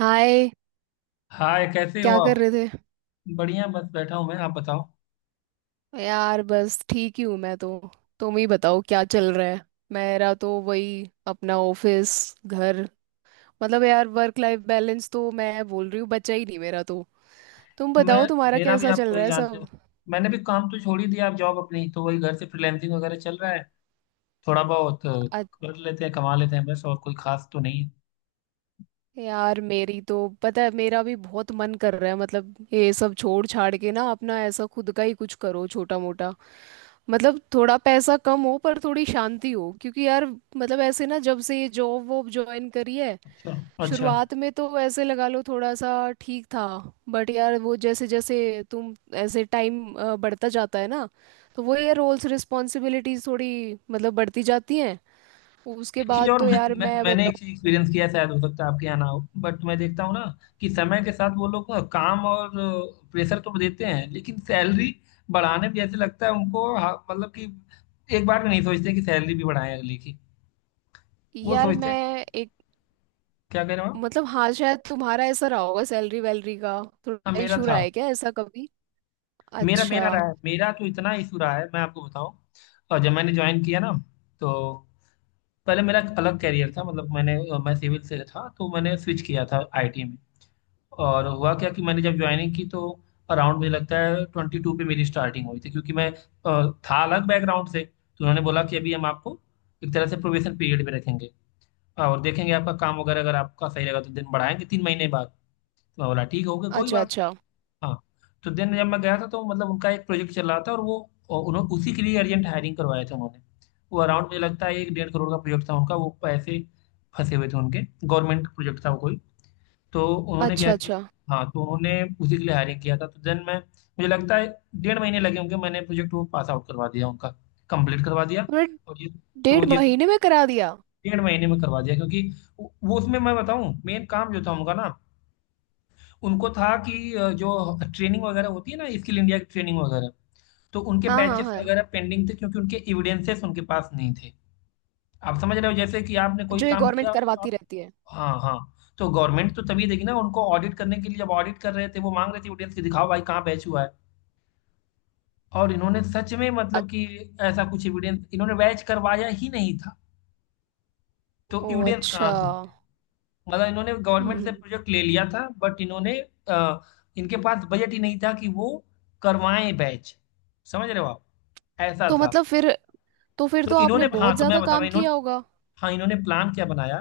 हाय। Hi, कैसे हो क्या आप। कर रहे थे? बढ़िया, बस बैठा हूँ मैं, आप बताओ। यार, बस ठीक ही हूँ मैं तो। तुम ही बताओ, क्या चल रहा है? मेरा तो वही, अपना ऑफिस, घर। मतलब यार, वर्क लाइफ बैलेंस तो मैं बोल रही हूँ बचा ही नहीं मेरा तो। तुम मैं बताओ, तुम्हारा मेरा भी कैसा आप चल रहा वही है जानते सब? हो। मैंने भी काम तो छोड़ ही दिया आप, जॉब अपनी, तो वही घर से फ्रीलैंसिंग वगैरह चल रहा है। थोड़ा बहुत अ- कर लेते हैं, कमा लेते हैं बस, और कोई खास तो नहीं है। यार, मेरी तो पता है, मेरा भी बहुत मन कर रहा है, मतलब ये सब छोड़ छाड़ के ना, अपना ऐसा खुद का ही कुछ करो, छोटा मोटा। मतलब थोड़ा पैसा कम हो पर थोड़ी शांति हो, क्योंकि यार, मतलब ऐसे ना, जब से ये जॉब वॉब ज्वाइन करी है, अच्छा, अच्छा। शुरुआत में तो ऐसे लगा लो थोड़ा सा ठीक था। बट यार वो, जैसे जैसे तुम ऐसे टाइम बढ़ता जाता है ना, तो वो ये रोल्स रिस्पॉन्सिबिलिटीज थोड़ी मतलब बढ़ती जाती हैं। उसके एक चीज बाद और तो मैं, यार मैं, मैं मैंने एक बताऊँ। चीज एक्सपीरियंस किया है, शायद हो सकता है आपके यहाँ ना हो। बट मैं देखता हूँ ना कि समय के साथ वो लोग ना काम और प्रेशर तो देते हैं, लेकिन सैलरी बढ़ाने में जैसे लगता है उनको, हाँ, मतलब कि एक बार में नहीं सोचते कि सैलरी भी बढ़ाएं अगले की। वो यार सोचते हैं। मैं एक क्या कह रहे हो आप। मतलब, हाँ, शायद तुम्हारा ऐसा रहा होगा, सैलरी वैलरी का हाँ, थोड़ा मेरा इशू रहा था। है क्या ऐसा कभी? मेरा मेरा अच्छा, रहा है, मेरा तो इतना इशू रहा है, मैं आपको बताऊं। और जब मैंने ज्वाइन किया ना तो, पहले मेरा एक अलग कैरियर था, मतलब मैं सिविल से था, तो मैंने स्विच किया था आईटी में। और हुआ क्या कि मैंने जब ज्वाइनिंग की तो अराउंड मुझे लगता है 22 पे मेरी स्टार्टिंग हुई थी, क्योंकि मैं था अलग बैकग्राउंड से, तो उन्होंने बोला कि अभी हम आपको एक तरह से प्रोबेशन पीरियड में रखेंगे और देखेंगे आपका काम वगैरह, अगर आपका सही रहेगा तो दिन बढ़ाएंगे 3 महीने बाद। मैं बोला ठीक होगा, कोई अच्छा। बात नहीं। अच्छा, हाँ। तो देन जब मैं गया था तो मतलब उनका एक प्रोजेक्ट चल रहा था, और उन्होंने उसी के लिए अर्जेंट हायरिंग करवाए थे उन्होंने। वो अराउंड मुझे लगता है 1-1.5 करोड़ का प्रोजेक्ट था उनका, वो पैसे फंसे हुए थे उनके, गवर्नमेंट प्रोजेक्ट था वो कोई। तो उन्होंने क्या अच्छा, कि, अच्छा। हाँ, तो उन्होंने उसी के लिए हायरिंग किया था, तो देन मैं मुझे लगता है 1.5 महीने लगे होंगे, मैंने प्रोजेक्ट वो पास आउट करवा दिया उनका, कंप्लीट करवा दिया। तुमने और ये, तो डेढ़ जिस महीने में करा दिया? 1.5 महीने में करवा दिया, क्योंकि वो उसमें मैं बताऊँ मेन काम जो था उनका ना, उनको था कि जो ट्रेनिंग वगैरह होती है ना, स्किल इंडिया की ट्रेनिंग वगैरह। तो उनके हाँ, हाँ, बैचेस हाँ, वगैरह पेंडिंग थे, क्योंकि उनके एविडेंसेस उनके पास नहीं थे। आप समझ रहे हो, जैसे कि आपने कोई जो ये काम गवर्नमेंट किया और करवाती आप। रहती है। हाँ, हाँ। तो गवर्नमेंट तो तभी देगी ना उनको, ऑडिट करने के लिए जब ऑडिट कर रहे थे वो मांग रहे थे एविडेंस, कि दिखाओ भाई कहाँ बैच हुआ है। और इन्होंने सच में अ- मतलब कि ऐसा कुछ एविडेंस इन्होंने बैच करवाया ही नहीं था, तो ओ, एविडेंस कहाँ अच्छा। से होंगे। मतलब इन्होंने गवर्नमेंट से हम्म। प्रोजेक्ट ले लिया था बट इन्होंने अ, इनके पास बजट ही नहीं था कि वो करवाएं बैच, समझ रहे हो आप। ऐसा तो था। मतलब फिर तो तो आपने इन्होंने, हाँ, बहुत तो मैं ज्यादा बता रहा काम हूँ इन्होंने, किया होगा। हाँ, इन्होंने प्लान क्या बनाया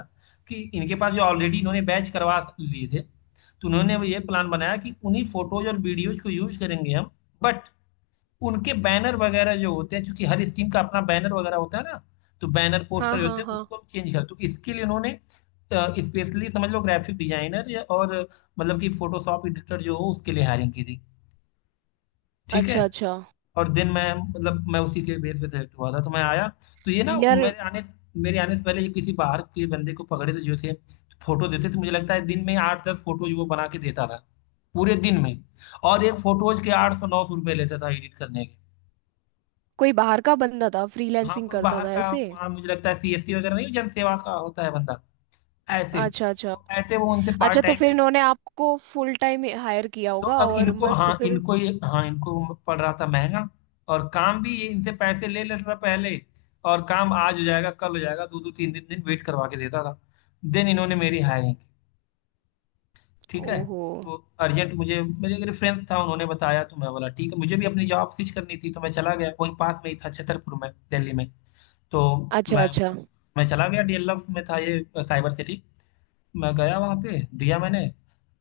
कि इनके पास जो ऑलरेडी इन्होंने बैच करवा लिए थे, तो उन्होंने ये प्लान बनाया कि उन्हीं फोटोज और वीडियोज को यूज करेंगे हम, बट उनके बैनर वगैरह जो होते हैं, क्योंकि हर स्कीम का अपना बैनर वगैरह होता है ना, तो बैनर हाँ, पोस्टर जो हाँ, होते हैं हाँ। उसको हम चेंज कर, तो इसके लिए उन्होंने स्पेशली समझ लो ग्राफिक डिजाइनर या और, मतलब कि फोटोशॉप एडिटर जो हो उसके लिए हायरिंग की थी, ठीक है। अच्छा, अच्छा। और देन मैं मतलब मैं उसी के बेस पे सेलेक्ट हुआ था, तो मैं आया। तो ये ना यार, मेरे आने से पहले ये किसी बाहर के बंदे को पकड़े थे जो थे, फोटो देते थे, मुझे लगता है दिन में 8-10 फोटो जो वो बना के देता था पूरे दिन में, और एक फोटोज के 800-900 रुपये लेता था एडिट करने के। कोई बाहर का बंदा था, हाँ, फ्रीलैंसिंग कोई करता बाहर था का, ऐसे? हाँ, मुझे लगता है सीएससी वगैरह, नहीं, जन सेवा का होता है बंदा, ऐसे। अच्छा, अच्छा, तो ऐसे वो उनसे अच्छा। पार्ट तो टाइम फिर पे। इन्होंने आपको फुल टाइम हायर किया तो होगा अब और इनको, हाँ, मस्त फिर। इनको ये, हाँ, इनको पड़ रहा था महंगा, और काम भी ये इनसे पैसे ले लेता था पहले, और काम आज हो जाएगा कल हो जाएगा, दो दो तीन दिन दिन वेट करवा के देता था। देन इन्होंने मेरी हायरिंग की, ठीक है। ओहो। तो अर्जेंट, मुझे मेरे एक रेफरेंस था, उन्होंने बताया, तो मैं बोला ठीक है, मुझे भी अपनी जॉब स्विच करनी थी, तो मैं चला गया वहीं पास में ही था छतरपुर में, दिल्ली में। तो अच्छा, मैं अच्छा। मैं चला गया डीएलएफ में था ये, साइबर सिटी। मैं गया वहां पे, दिया मैंने,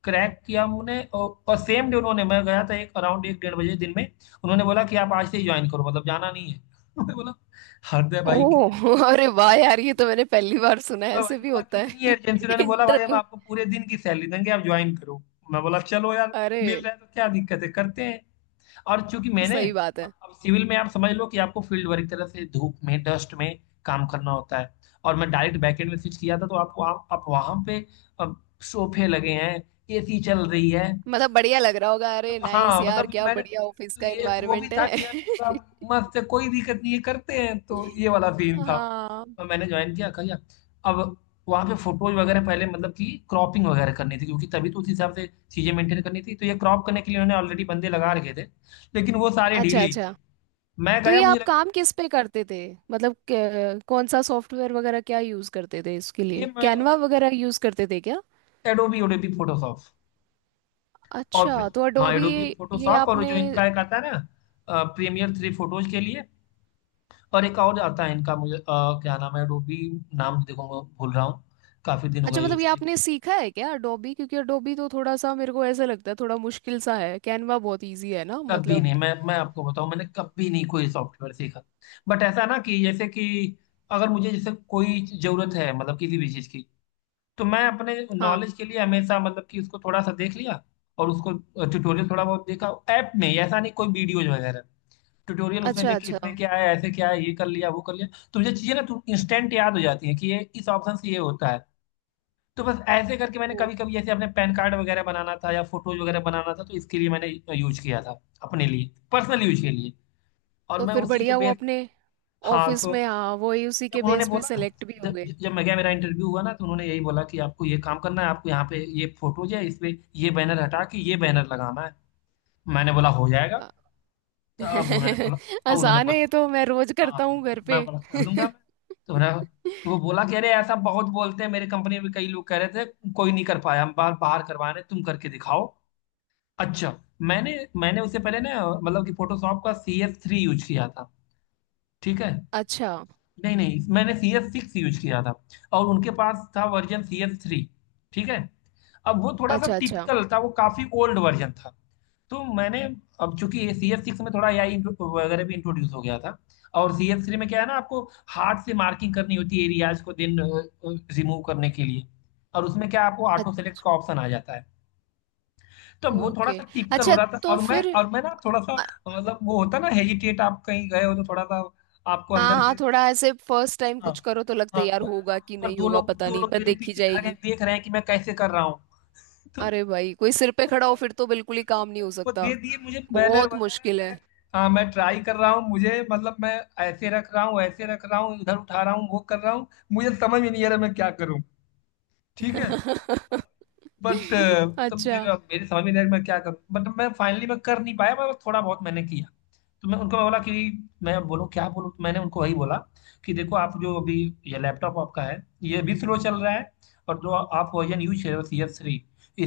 क्रैक किया उन्होंने, और सेम डे उन्होंने, मैं गया था एक अराउंड 1-1:30 बजे दिन में, उन्होंने बोला कि आप आज से ही ज्वाइन करो, मतलब जाना नहीं है। मैं बोला, हरदय भाई कितनी, ओह! अरे वाह यार, ये तो मैंने पहली बार सुना है, मैं ऐसे भाई भी बोला होता कितनी है अर्जेंसी। उन्होंने बोला, भाई हम इंटरव्यू। आपको पूरे दिन की सैलरी देंगे, आप ज्वाइन करो। मैं बोला चलो यार, अरे, मिल रहा है तो क्या दिक्कत है, करते हैं। और चूंकि मैंने, सही बात अब, है। अब सिविल में आप समझ लो कि आपको फील्ड वर्क तरह से धूप में, डस्ट में काम करना होता है, और मैं डायरेक्ट बैकएंड में स्विच किया था, तो आपको आप वहां पे अब सोफे लगे हैं, एसी चल रही है। मतलब बढ़िया लग रहा होगा, तो अरे नाइस हाँ, यार, मतलब क्या मैंने बढ़िया ऑफिस तो का ये एक वो भी एनवायरनमेंट था कि यार है। पूरा मस्त है, कोई दिक्कत नहीं है, करते हैं, तो ये वाला सीन था। हाँ। और मैंने ज्वाइन किया, कर लिया। अब वहाँ पे फोटोज वगैरह पहले, मतलब कि क्रॉपिंग वगैरह करनी थी, क्योंकि तभी तो उस हिसाब से चीज़ें मेंटेन करनी थी, तो ये क्रॉप करने के लिए उन्होंने ऑलरेडी बंदे लगा रखे थे, लेकिन वो सारे अच्छा, ढीले ही थे। अच्छा। मैं तो ये गया मुझे आप लगता काम किस पे करते थे? मतलब कौन सा सॉफ्टवेयर वगैरह क्या यूज़ करते थे इसके है, ये लिए, मैं कैनवा वगैरह यूज़ करते थे क्या? Adobe Adobe Photoshop. और फिर- अच्छा, तो हाँ, अडोबी। एडोबी ये फोटोशॉप, और आपने जो इनका एक आता है ना, प्रीमियर थ्री फोटोज के लिए। और एक और आता है इनका, मुझे क्या नाम है, रूबी। नाम देखो मैं भूल रहा हूँ, काफी दिन हो अच्छा, गए मतलब यूज ये किए। आपने सीखा है क्या अडोबी? क्योंकि अडोबी तो थोड़ा सा मेरे को ऐसा लगता है थोड़ा मुश्किल सा है, कैनवा बहुत इजी है ना कभी मतलब। नहीं, मैं आपको बताऊं, मैंने कभी नहीं कोई सॉफ्टवेयर सीखा, बट ऐसा ना कि जैसे कि अगर मुझे जैसे कोई जरूरत है, मतलब किसी भी चीज की, तो मैं अपने हाँ। नॉलेज के लिए हमेशा मतलब कि उसको थोड़ा सा देख लिया, और उसको ट्यूटोरियल थोड़ा बहुत देखा, ऐप में, ऐसा नहीं कोई वीडियोज वगैरह, ट्यूटोरियल उसमें अच्छा, देख के अच्छा। इसमें क्या है ऐसे क्या है, ये कर लिया वो कर लिया। तो मुझे चीजें ना इंस्टेंट याद हो जाती है कि ये इस ऑप्शन से ये होता है, तो बस ऐसे करके मैंने ओ, कभी कभी, जैसे अपने पैन कार्ड वगैरह बनाना था या फोटोज वगैरह बनाना था, तो इसके लिए मैंने यूज किया था, अपने लिए पर्सनल यूज के लिए। और तो मैं फिर उसी के बढ़िया, वो बेस, अपने हाँ, ऑफिस तो में, हाँ वही, उसी जब के उन्होंने बेस पे बोला, सेलेक्ट भी हो जब गए। जब मैं गया मेरा इंटरव्यू हुआ ना, तो उन्होंने यही बोला कि आपको ये काम करना है, आपको यहाँ पे ये फोटोज है, इस पे ये बैनर हटा के ये बैनर लगाना है। मैंने बोला हो जाएगा। आ- तो अब उन्होंने बोला अब उन्होंने आसान है, ये तो बोला मैं रोज हाँ, करता हूँ घर पे। मैं बोला कर दूंगा मैं। तो उन्होंने, तो वो बोला कि अरे ऐसा बहुत बोलते हैं, मेरे कंपनी में कई लोग कह रहे थे, कोई नहीं कर पाया, हम बाहर बाहर करवाने, तुम करके दिखाओ, अच्छा। मैंने मैंने उससे पहले ना, मतलब कि फोटोशॉप का CS3 यूज किया था, ठीक है, अच्छा, नहीं, नहीं, मैंने CS6 यूज किया था, और उनके पास था वर्जन CS3, ठीक है। अब वो थोड़ा सा अच्छा, अच्छा। टिपिकल था, वो काफी ओल्ड वर्जन था, तो मैंने, अब चूंकि CS6 में थोड़ा ए आई वगैरह भी इंट्रोड्यूस हो गया था, और CS3 में क्या है ना, आपको हार्ड से मार्किंग करनी होती है एरियाज को दिन रिमूव करने के लिए, और उसमें क्या आपको अच- ऑटो सेलेक्ट का ऑप्शन आ जाता है। तो वो थोड़ा ओके। सा टिपिकल हो अच्छा, रहा था, तो और मैं फिर। और मैं ना थोड़ा सा, अ- मतलब वो होता ना हेजिटेट, आप कहीं गए हो तो थोड़ा सा आपको हाँ, अंदर हाँ, से, थोड़ा ऐसे फर्स्ट टाइम हाँ, कुछ करो तो लगता हाँ। है यार, तो ऐसा, होगा कि पर नहीं होगा पता दो नहीं, लोग पर मेरे देखी पीछे खड़े हैं, जाएगी। देख रहे हैं कि मैं कैसे कर रहा हूँ, तो, अरे भाई, कोई सिर पे तो खड़ा हो मैं फिर तो बिल्कुल ही तो वो, काम नहीं हो वो सकता, दे दिए मुझे बैनर बहुत वगैरह मुश्किल मैं, है। हाँ मैं ट्राई कर रहा हूँ मुझे, मतलब मैं ऐसे रख रहा हूँ ऐसे रख रहा हूँ, इधर उठा रहा हूँ वो कर रहा हूँ, मुझे समझ में नहीं आ रहा मैं क्या करूँ, ठीक है, बट। तो फिर अच्छा, मेरे समझ में नहीं आया कि मैं क्या करूँ, बट मैं फाइनली मैं कर नहीं पाया, मैं थोड़ा बहुत मैंने किया, तो मैं उनको बोला कि, मैं बोलूँ क्या बोलूँ, तो मैंने उनको वही बोला कि देखो आप जो अभी ये लैपटॉप आपका है, ये भी स्लो चल रहा है, और जो आप वर्जन यूज कर रहे हो CS3,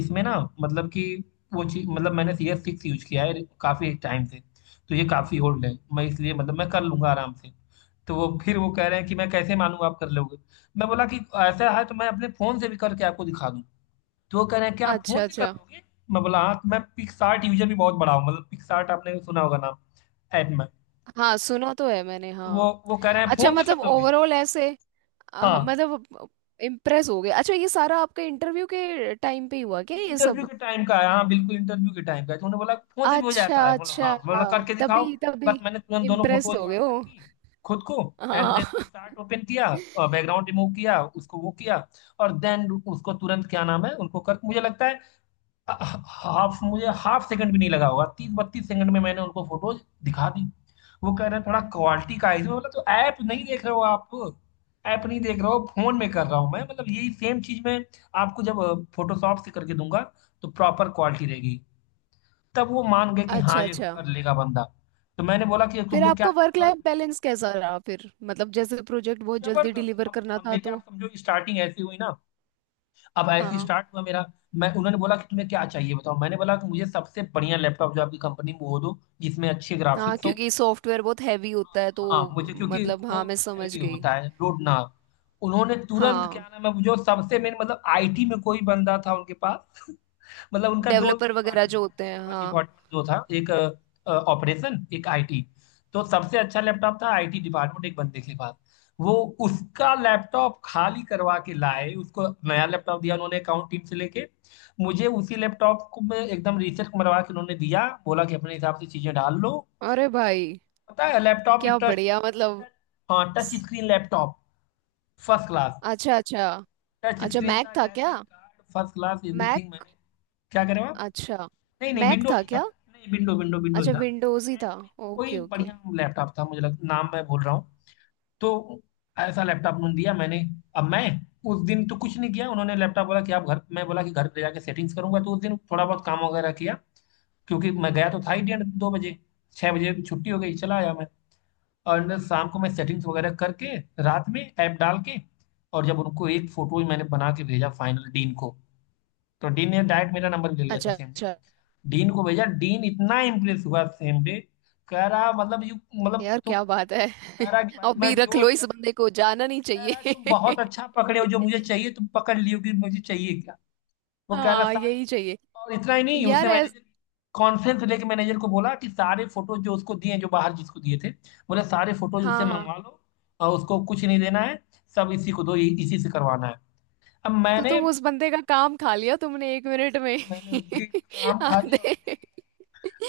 इसमें ना मतलब कि वो चीज, मतलब मैंने CS6 यूज किया है काफ़ी टाइम से, तो ये काफ़ी ओल्ड है, मैं इसलिए मतलब मैं कर लूंगा आराम से। तो वो फिर वो कह रहे हैं कि मैं कैसे मानूँ आप कर लोगे। मैं बोला कि ऐसा है तो मैं अपने फ़ोन से भी करके आपको दिखा दूँ। तो वो कह रहे हैं कि आप फोन अच्छा, से कर अच्छा। लोगे। मैं बोला हाँ, तो मैं पिक्सार्ट यूजर भी बहुत बड़ा हूँ। मतलब पिक्सार्ट आपने सुना होगा नाम, ऐप में। हाँ, सुना तो है मैंने, तो हाँ। वो कह रहे हैं अच्छा, फोन से कर मतलब दोगे। ओवरऑल ऐसे, हाँ, हाँ, मतलब इम्प्रेस हो गए। अच्छा, ये सारा आपका इंटरव्यू के टाइम पे ही हुआ क्या ये ये इंटरव्यू सब? के टाइम का है, हाँ बिल्कुल इंटरव्यू के टाइम का है। तो उन्होंने बोला फोन से भी हो अच्छा, जाता है, बोला हाँ, अच्छा। बोला करके दिखाओ। तभी, तभी बस मैंने तुरंत दोनों इम्प्रेस फोटोज हो गए व्हाट्सएप हो। की खुद को। एंड हाँ। देन पिक्सार्ट ओपन किया और बैकग्राउंड रिमूव किया उसको, वो किया और देन उसको तुरंत, क्या नाम है उनको, कर मुझे लगता है हाफ, मुझे हाफ सेकंड भी नहीं लगा होगा, 30 32 सेकंड में मैंने उनको फोटोज दिखा दी। वो कह रहे हैं थोड़ा क्वालिटी का इशू, बोला तो ऐप नहीं देख रहे हो आप, ऐप नहीं देख रहे हो, फोन में कर रहा हूँ मैं। मतलब यही सेम चीज मैं आपको जब फोटोशॉप से करके दूंगा तो प्रॉपर क्वालिटी रहेगी। तब वो मान गए कि हाँ, अच्छा, ये अच्छा। कर लेगा बंदा। तो मैंने बोला कि फिर तुमको क्या आपका चाहिए, वर्क उन्होंने लाइफ बैलेंस कैसा रहा फिर? मतलब जैसे प्रोजेक्ट बहुत जल्दी जबरदस्त, डिलीवर अब करना अब था मेरी तो। आप समझो स्टार्टिंग ऐसी हुई ना, अब ऐसे ही हाँ, स्टार्ट हुआ मेरा। मैं, उन्होंने बोला कि तुम्हें क्या चाहिए बताओ, मैंने बोला कि मुझे सबसे बढ़िया लैपटॉप जो आपकी कंपनी में वो दो जिसमें अच्छे हाँ, ग्राफिक्स हों। क्योंकि सॉफ्टवेयर बहुत हैवी होता है तो। हाँ मुझे क्योंकि मतलब वो हाँ, मैं समझ हैवी गई। होता है लोड ना। उन्होंने तुरंत, हाँ, क्या नाम है वो, जो सबसे मेन मतलब आईटी में कोई बंदा था उनके पास। मतलब उनका दो डेवलपर वगैरह डिपार्टमेंट जो था, होते हैं, उनके पास हाँ। डिपार्टमेंट दो था, एक ऑपरेशन एक आईटी। तो सबसे अच्छा लैपटॉप था आईटी डिपार्टमेंट एक बंदे के पास। वो उसका लैपटॉप खाली करवा के लाए, उसको नया लैपटॉप दिया उन्होंने अकाउंट टीम से लेके, मुझे उसी लैपटॉप को में एकदम रिसेट मरवा के उन्होंने दिया, बोला कि अपने हिसाब से चीजें डाल लो। अरे और भाई, पता है लैपटॉप भी क्या टच, बढ़िया मतलब। हाँ टच स- स्क्रीन लैपटॉप, फर्स्ट क्लास। अच्छा, अच्छा, टच अच्छा। स्क्रीन मैक था, था क्या? Graphic card first class, everything. Mac? मैंने क्या करें आप। अच्छा, नहीं नहीं, मैक विंडोज था ही था, क्या? नहीं विंडो विंडो विंडोज अच्छा, ही था। विंडोज ही था। एचपी का कोई ओके, ओके। बढ़िया लैपटॉप था, मुझे लग, नाम मैं भूल रहा हूँ। तो ऐसा लैपटॉप उन्होंने दिया। मैंने, अब मैं, उस दिन तो कुछ नहीं किया, उन्होंने लैपटॉप बोला कि आप घर, मैं बोला कि घर ले जाके सेटिंग्स करूंगा, तो उस दिन थोड़ा बहुत काम वगैरह किया, क्योंकि मैं गया तो था ही 1:30 2 बजे। 6 बजे छुट्टी हो गई चला आया मैं। और शाम को मैं सेटिंग्स वगैरह करके रात में ऐप डाल के, और जब उनको एक फोटो मैंने बना के भेजा, फाइनल डीन को, तो डीन ने डायरेक्ट मेरा नंबर ले लिया अच्छा, था सेम। अच्छा। डीन को भेजा, डीन इतना इम्प्रेस हुआ सेम डे। कह रहा मतलब यू, मतलब यार तुम, क्या बात कह है! रहा कि भाई मैं अभी रख जो लो इस बंदे को, जाना नहीं कह रहा तुम चाहिए। बहुत अच्छा पकड़े हो, जो मुझे चाहिए तुम पकड़ लियो कि मुझे चाहिए क्या। वो कह रहा हाँ, सारे, यही चाहिए। और इतना ही नहीं, यार उसने ऐस मैनेजर कॉन्फ्रेंस लेके मैनेजर को बोला कि सारे फोटो जो उसको दिए, जो बाहर जिसको दिए थे, बोले सारे फोटो उससे हाँ, हाँ। मंगवा लो और उसको कुछ नहीं देना है, सब इसी को दो, इसी से करवाना है। अब तो मैंने, तुम उस बंदे का काम खा लिया तुमने एक मिनट में। मैंने उसके काम खा लिया और आधे,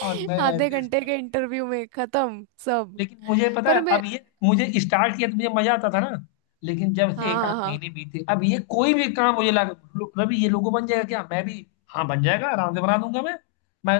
और मैं आधे ऐसे घंटे start। के इंटरव्यू में खत्म सब। लेकिन मुझे पता पर है मैं अब ये, मुझे स्टार्ट किया तो मुझे मजा आता था ना। लेकिन जब से हाँ, एक हाँ, आध हाँ, महीने बीते, अब ये कोई भी काम मुझे लगा, रवि ये लोगो बन जाएगा क्या, मैं भी हाँ बन जाएगा आराम से बना दूंगा मैं। मैं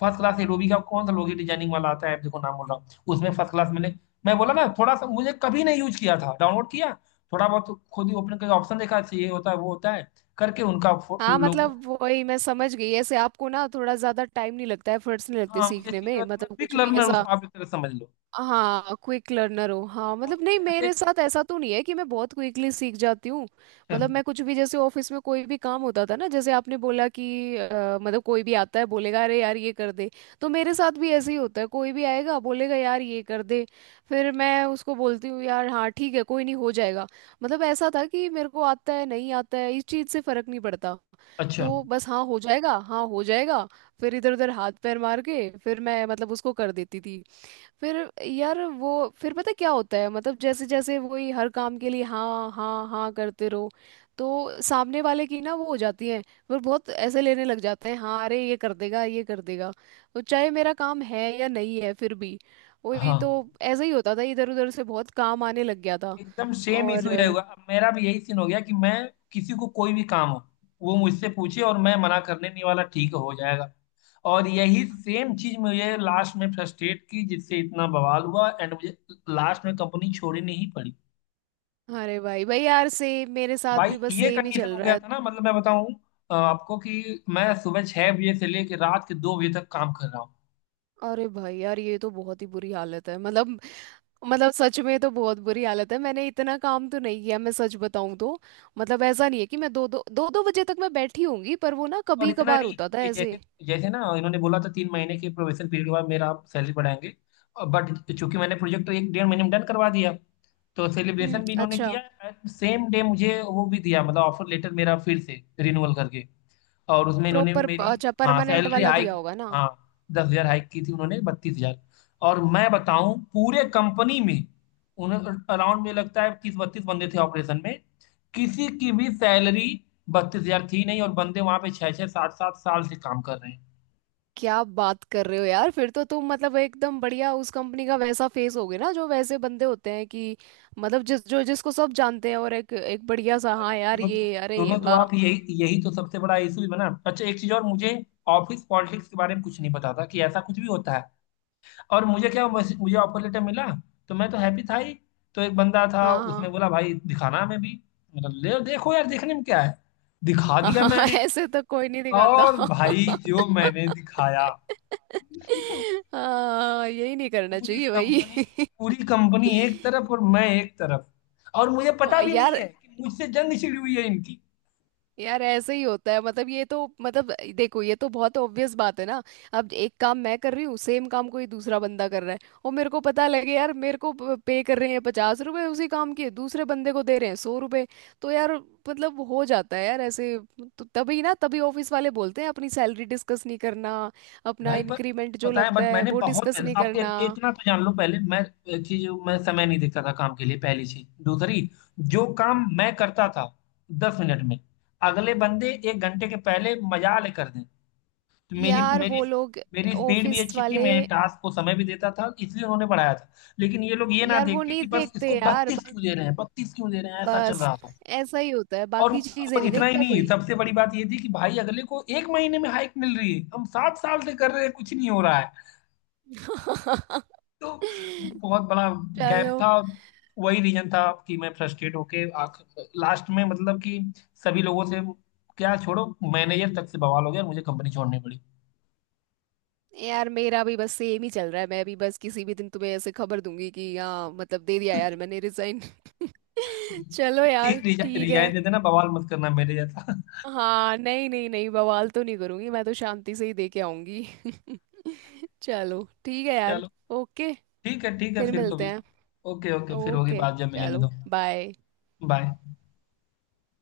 फर्स्ट क्लास, एडोबी का कौन सा लोगो डिजाइनिंग वाला आता है, देखो नाम बोल रहा हूँ, उसमें फर्स्ट क्लास मैंने, मैं बोला ना, थोड़ा सा मुझे कभी नहीं यूज किया था, डाउनलोड किया थोड़ा बहुत खुद ही ओपन करके ऑप्शन देखा, अच्छा ये होता है वो होता है करके उनका हाँ। लोगो। मतलब वही मैं समझ गई, ऐसे आपको ना थोड़ा ज्यादा टाइम नहीं लगता है, एफर्ट्स नहीं लगते हाँ मुझे सीखने चीजें, में, मैं मतलब क्विक कुछ भी लर्नर उस ऐसा। आप एक तरह से समझ लो। हाँ, क्विक लर्नर हो, हाँ। अब मतलब नहीं, ऐसे मेरे साथ ऐसा तो नहीं है कि मैं बहुत क्विकली सीख जाती हूँ। मतलब मैं कुछ भी जैसे ऑफिस में कोई भी काम होता था ना, जैसे आपने बोला कि मतलब कोई भी आता है बोलेगा अरे यार, ये कर दे। तो मेरे साथ भी ऐसे ही होता है, कोई भी आएगा बोलेगा यार, ये कर दे। फिर मैं उसको बोलती हूँ, यार हाँ ठीक है, कोई नहीं, हो जाएगा। मतलब ऐसा था कि मेरे को आता है नहीं आता है, इस चीज़ से फर्क नहीं पड़ता। अच्छा। तो बस हाँ हो जाएगा, हाँ हो जाएगा। फिर इधर उधर हाथ पैर मार के फिर मैं मतलब उसको कर देती थी। फिर यार वो, फिर पता क्या होता है, मतलब जैसे जैसे वही हर काम के लिए हाँ, हाँ, हाँ करते रहो। तो सामने वाले की ना वो हो जाती है, फिर बहुत ऐसे लेने लग जाते हैं हाँ, अरे ये कर देगा, ये कर देगा। तो चाहे मेरा काम है या नहीं है फिर भी, वही हाँ तो ऐसे ही होता था, इधर उधर से बहुत काम आने लग गया था। एकदम सेम और, इशू यही हुआ, अब मेरा भी यही सीन हो गया कि मैं किसी को कोई भी काम हो, वो मुझसे पूछे और मैं मना करने नहीं वाला, ठीक है, हो जाएगा। और यही सेम चीज मुझे लास्ट में फ्रस्ट्रेट की, जिससे इतना बवाल हुआ एंड मुझे लास्ट में कंपनी छोड़नी ही पड़ी। अरे भाई भाई यार, सेम मेरे साथ भाई भी बस ये सेम ही कंडीशन चल हो रहा गया है। था ना, मतलब मैं बताऊं आपको कि मैं सुबह 6 बजे से लेकर रात के 2 बजे तक काम कर रहा हूँ। अरे भाई यार, ये तो बहुत ही बुरी हालत है मतलब सच में तो बहुत बुरी हालत है। मैंने इतना काम तो नहीं किया, मैं सच बताऊं तो। मतलब ऐसा नहीं है कि मैं दो, दो, दो, दो बजे तक मैं बैठी होंगी, पर वो ना और कभी इतना कभार नहीं, होता था ये जैसे, ऐसे। जैसे ना इन्होंने बोला था 3 महीने के प्रोबेशन पीरियड के बाद मेरा आप सैलरी बढ़ाएंगे। बट चूंकि मैंने प्रोजेक्ट एक 1.5 महीने में डन करवा दिया, तो हम्म, सेलिब्रेशन भी इन्होंने अच्छा। किया एंड सेम डे मुझे वो भी दिया, मतलब ऑफर लेटर मेरा फिर से रिन्यूअल करके। और उसमें इन्होंने प्रॉपर, मेरी, अच्छा, हाँ परमानेंट सैलरी वाला हाइक, दिया होगा ना। हाँ, 10,000 हाइक की थी उन्होंने, 32,000। और मैं बताऊं पूरे कंपनी में उन्हें, अराउंड में लगता है 30 32 बंदे थे ऑपरेशन में, किसी की भी सैलरी 32,000 थी नहीं, और बंदे वहां पे 6 6 7 7 साल से काम कर रहे हैं। क्या बात कर रहे हो यार, फिर तो तुम मतलब एकदम बढ़िया उस कंपनी का वैसा फेस होगे ना, जो वैसे बंदे होते हैं कि, मतलब जिसको सब जानते हैं, और एक एक बढ़िया सा, अरे हाँ यार ये, अरे सुनो ये, तो वाह। आप, यही यही तो सबसे बड़ा इशू भी बना। अच्छा एक चीज और, मुझे ऑफिस पॉलिटिक्स के बारे में कुछ नहीं पता था कि ऐसा कुछ भी होता है। और मुझे क्या मुझे ऑफर लेटर मिला तो मैं तो हैप्पी था ही, तो एक बंदा था हाँ, उसने हाँ। बोला भाई दिखाना हमें भी, मतलब ले देखो यार देखने में क्या है, दिखा हाँ, दिया हाँ, मैंने। ऐसे तो कोई नहीं दिखाता। और भाई जो मैंने दिखाया हाँ, यही नहीं करना पूरी चाहिए कंपनी, भाई। पूरी कंपनी एक तरफ और मैं एक तरफ, और मुझे ओ, पता भी नहीं यार है कि मुझसे जंग छिड़ी हुई है इनकी। यार, ऐसे ही होता है मतलब, ये तो मतलब, देखो ये तो बहुत ऑब्वियस बात है ना। अब एक काम मैं कर रही हूँ, सेम काम कोई दूसरा बंदा कर रहा है, और मेरे को पता लगे यार, मेरे को पे कर रहे हैं 50 रुपए, उसी काम के दूसरे बंदे को दे रहे हैं 100 रुपए। तो यार, मतलब हो जाता है यार ऐसे। तो तभी ना, तभी ऑफिस वाले बोलते हैं अपनी सैलरी डिस्कस नहीं करना, अपना भाई पर इंक्रीमेंट जो पता है, लगता बट है मैंने वो बहुत डिस्कस मेहनत, नहीं आप करना। इतना तो जान लो, पहले मैं एक चीज मैं समय नहीं देखता था काम के लिए पहली चीज। दूसरी, जो काम मैं करता था 10 मिनट में, अगले बंदे 1 घंटे के पहले मजा ले कर दें। तो मेरी यार मेरी वो लोग, मेरी स्पीड भी ऑफिस अच्छी थी, वाले मैं टास्क को समय भी देता था, इसलिए उन्होंने बढ़ाया था। लेकिन ये लोग ये ना यार, देख वो के नहीं कि बस देखते इसको यार। बत्तीस क्यों दे रहे हैं 32 क्यों दे रहे हैं, ऐसा चल बस रहा था। ऐसा ही होता है, और बाकी चीजें और नहीं इतना ही देखता नहीं, कोई। सबसे बड़ी बात ये थी कि भाई अगले को 1 महीने में हाइक मिल रही है, हम 7 साल से कर रहे हैं कुछ नहीं हो रहा है। तो बहुत बड़ा गैप चलो था। वही रीजन था कि मैं फ्रस्ट्रेट होके आख, लास्ट में मतलब कि सभी लोगों से, क्या छोड़ो, मैनेजर तक से बवाल हो गया, मुझे कंपनी छोड़नी पड़ी। यार, मेरा भी बस सेम ही चल रहा है, मैं भी बस किसी भी दिन तुम्हें ऐसे खबर दूंगी कि हाँ, मतलब दे दिया यार मैंने रिजाइन। चलो यार ठीक है। रिजाइन दे देना बवाल मत करना मेरे जैसा हाँ, नहीं, नहीं, नहीं, बवाल तो नहीं करूंगी, मैं तो शांति से ही दे के आऊंगी। चलो ठीक है यार। चलो ओके। ठीक है, ठीक है फिर फिर मिलते कभी। हैं। ओके ओके, फिर होगी ओके, बात जब मिलेंगे चलो, तो। बाय। बाय।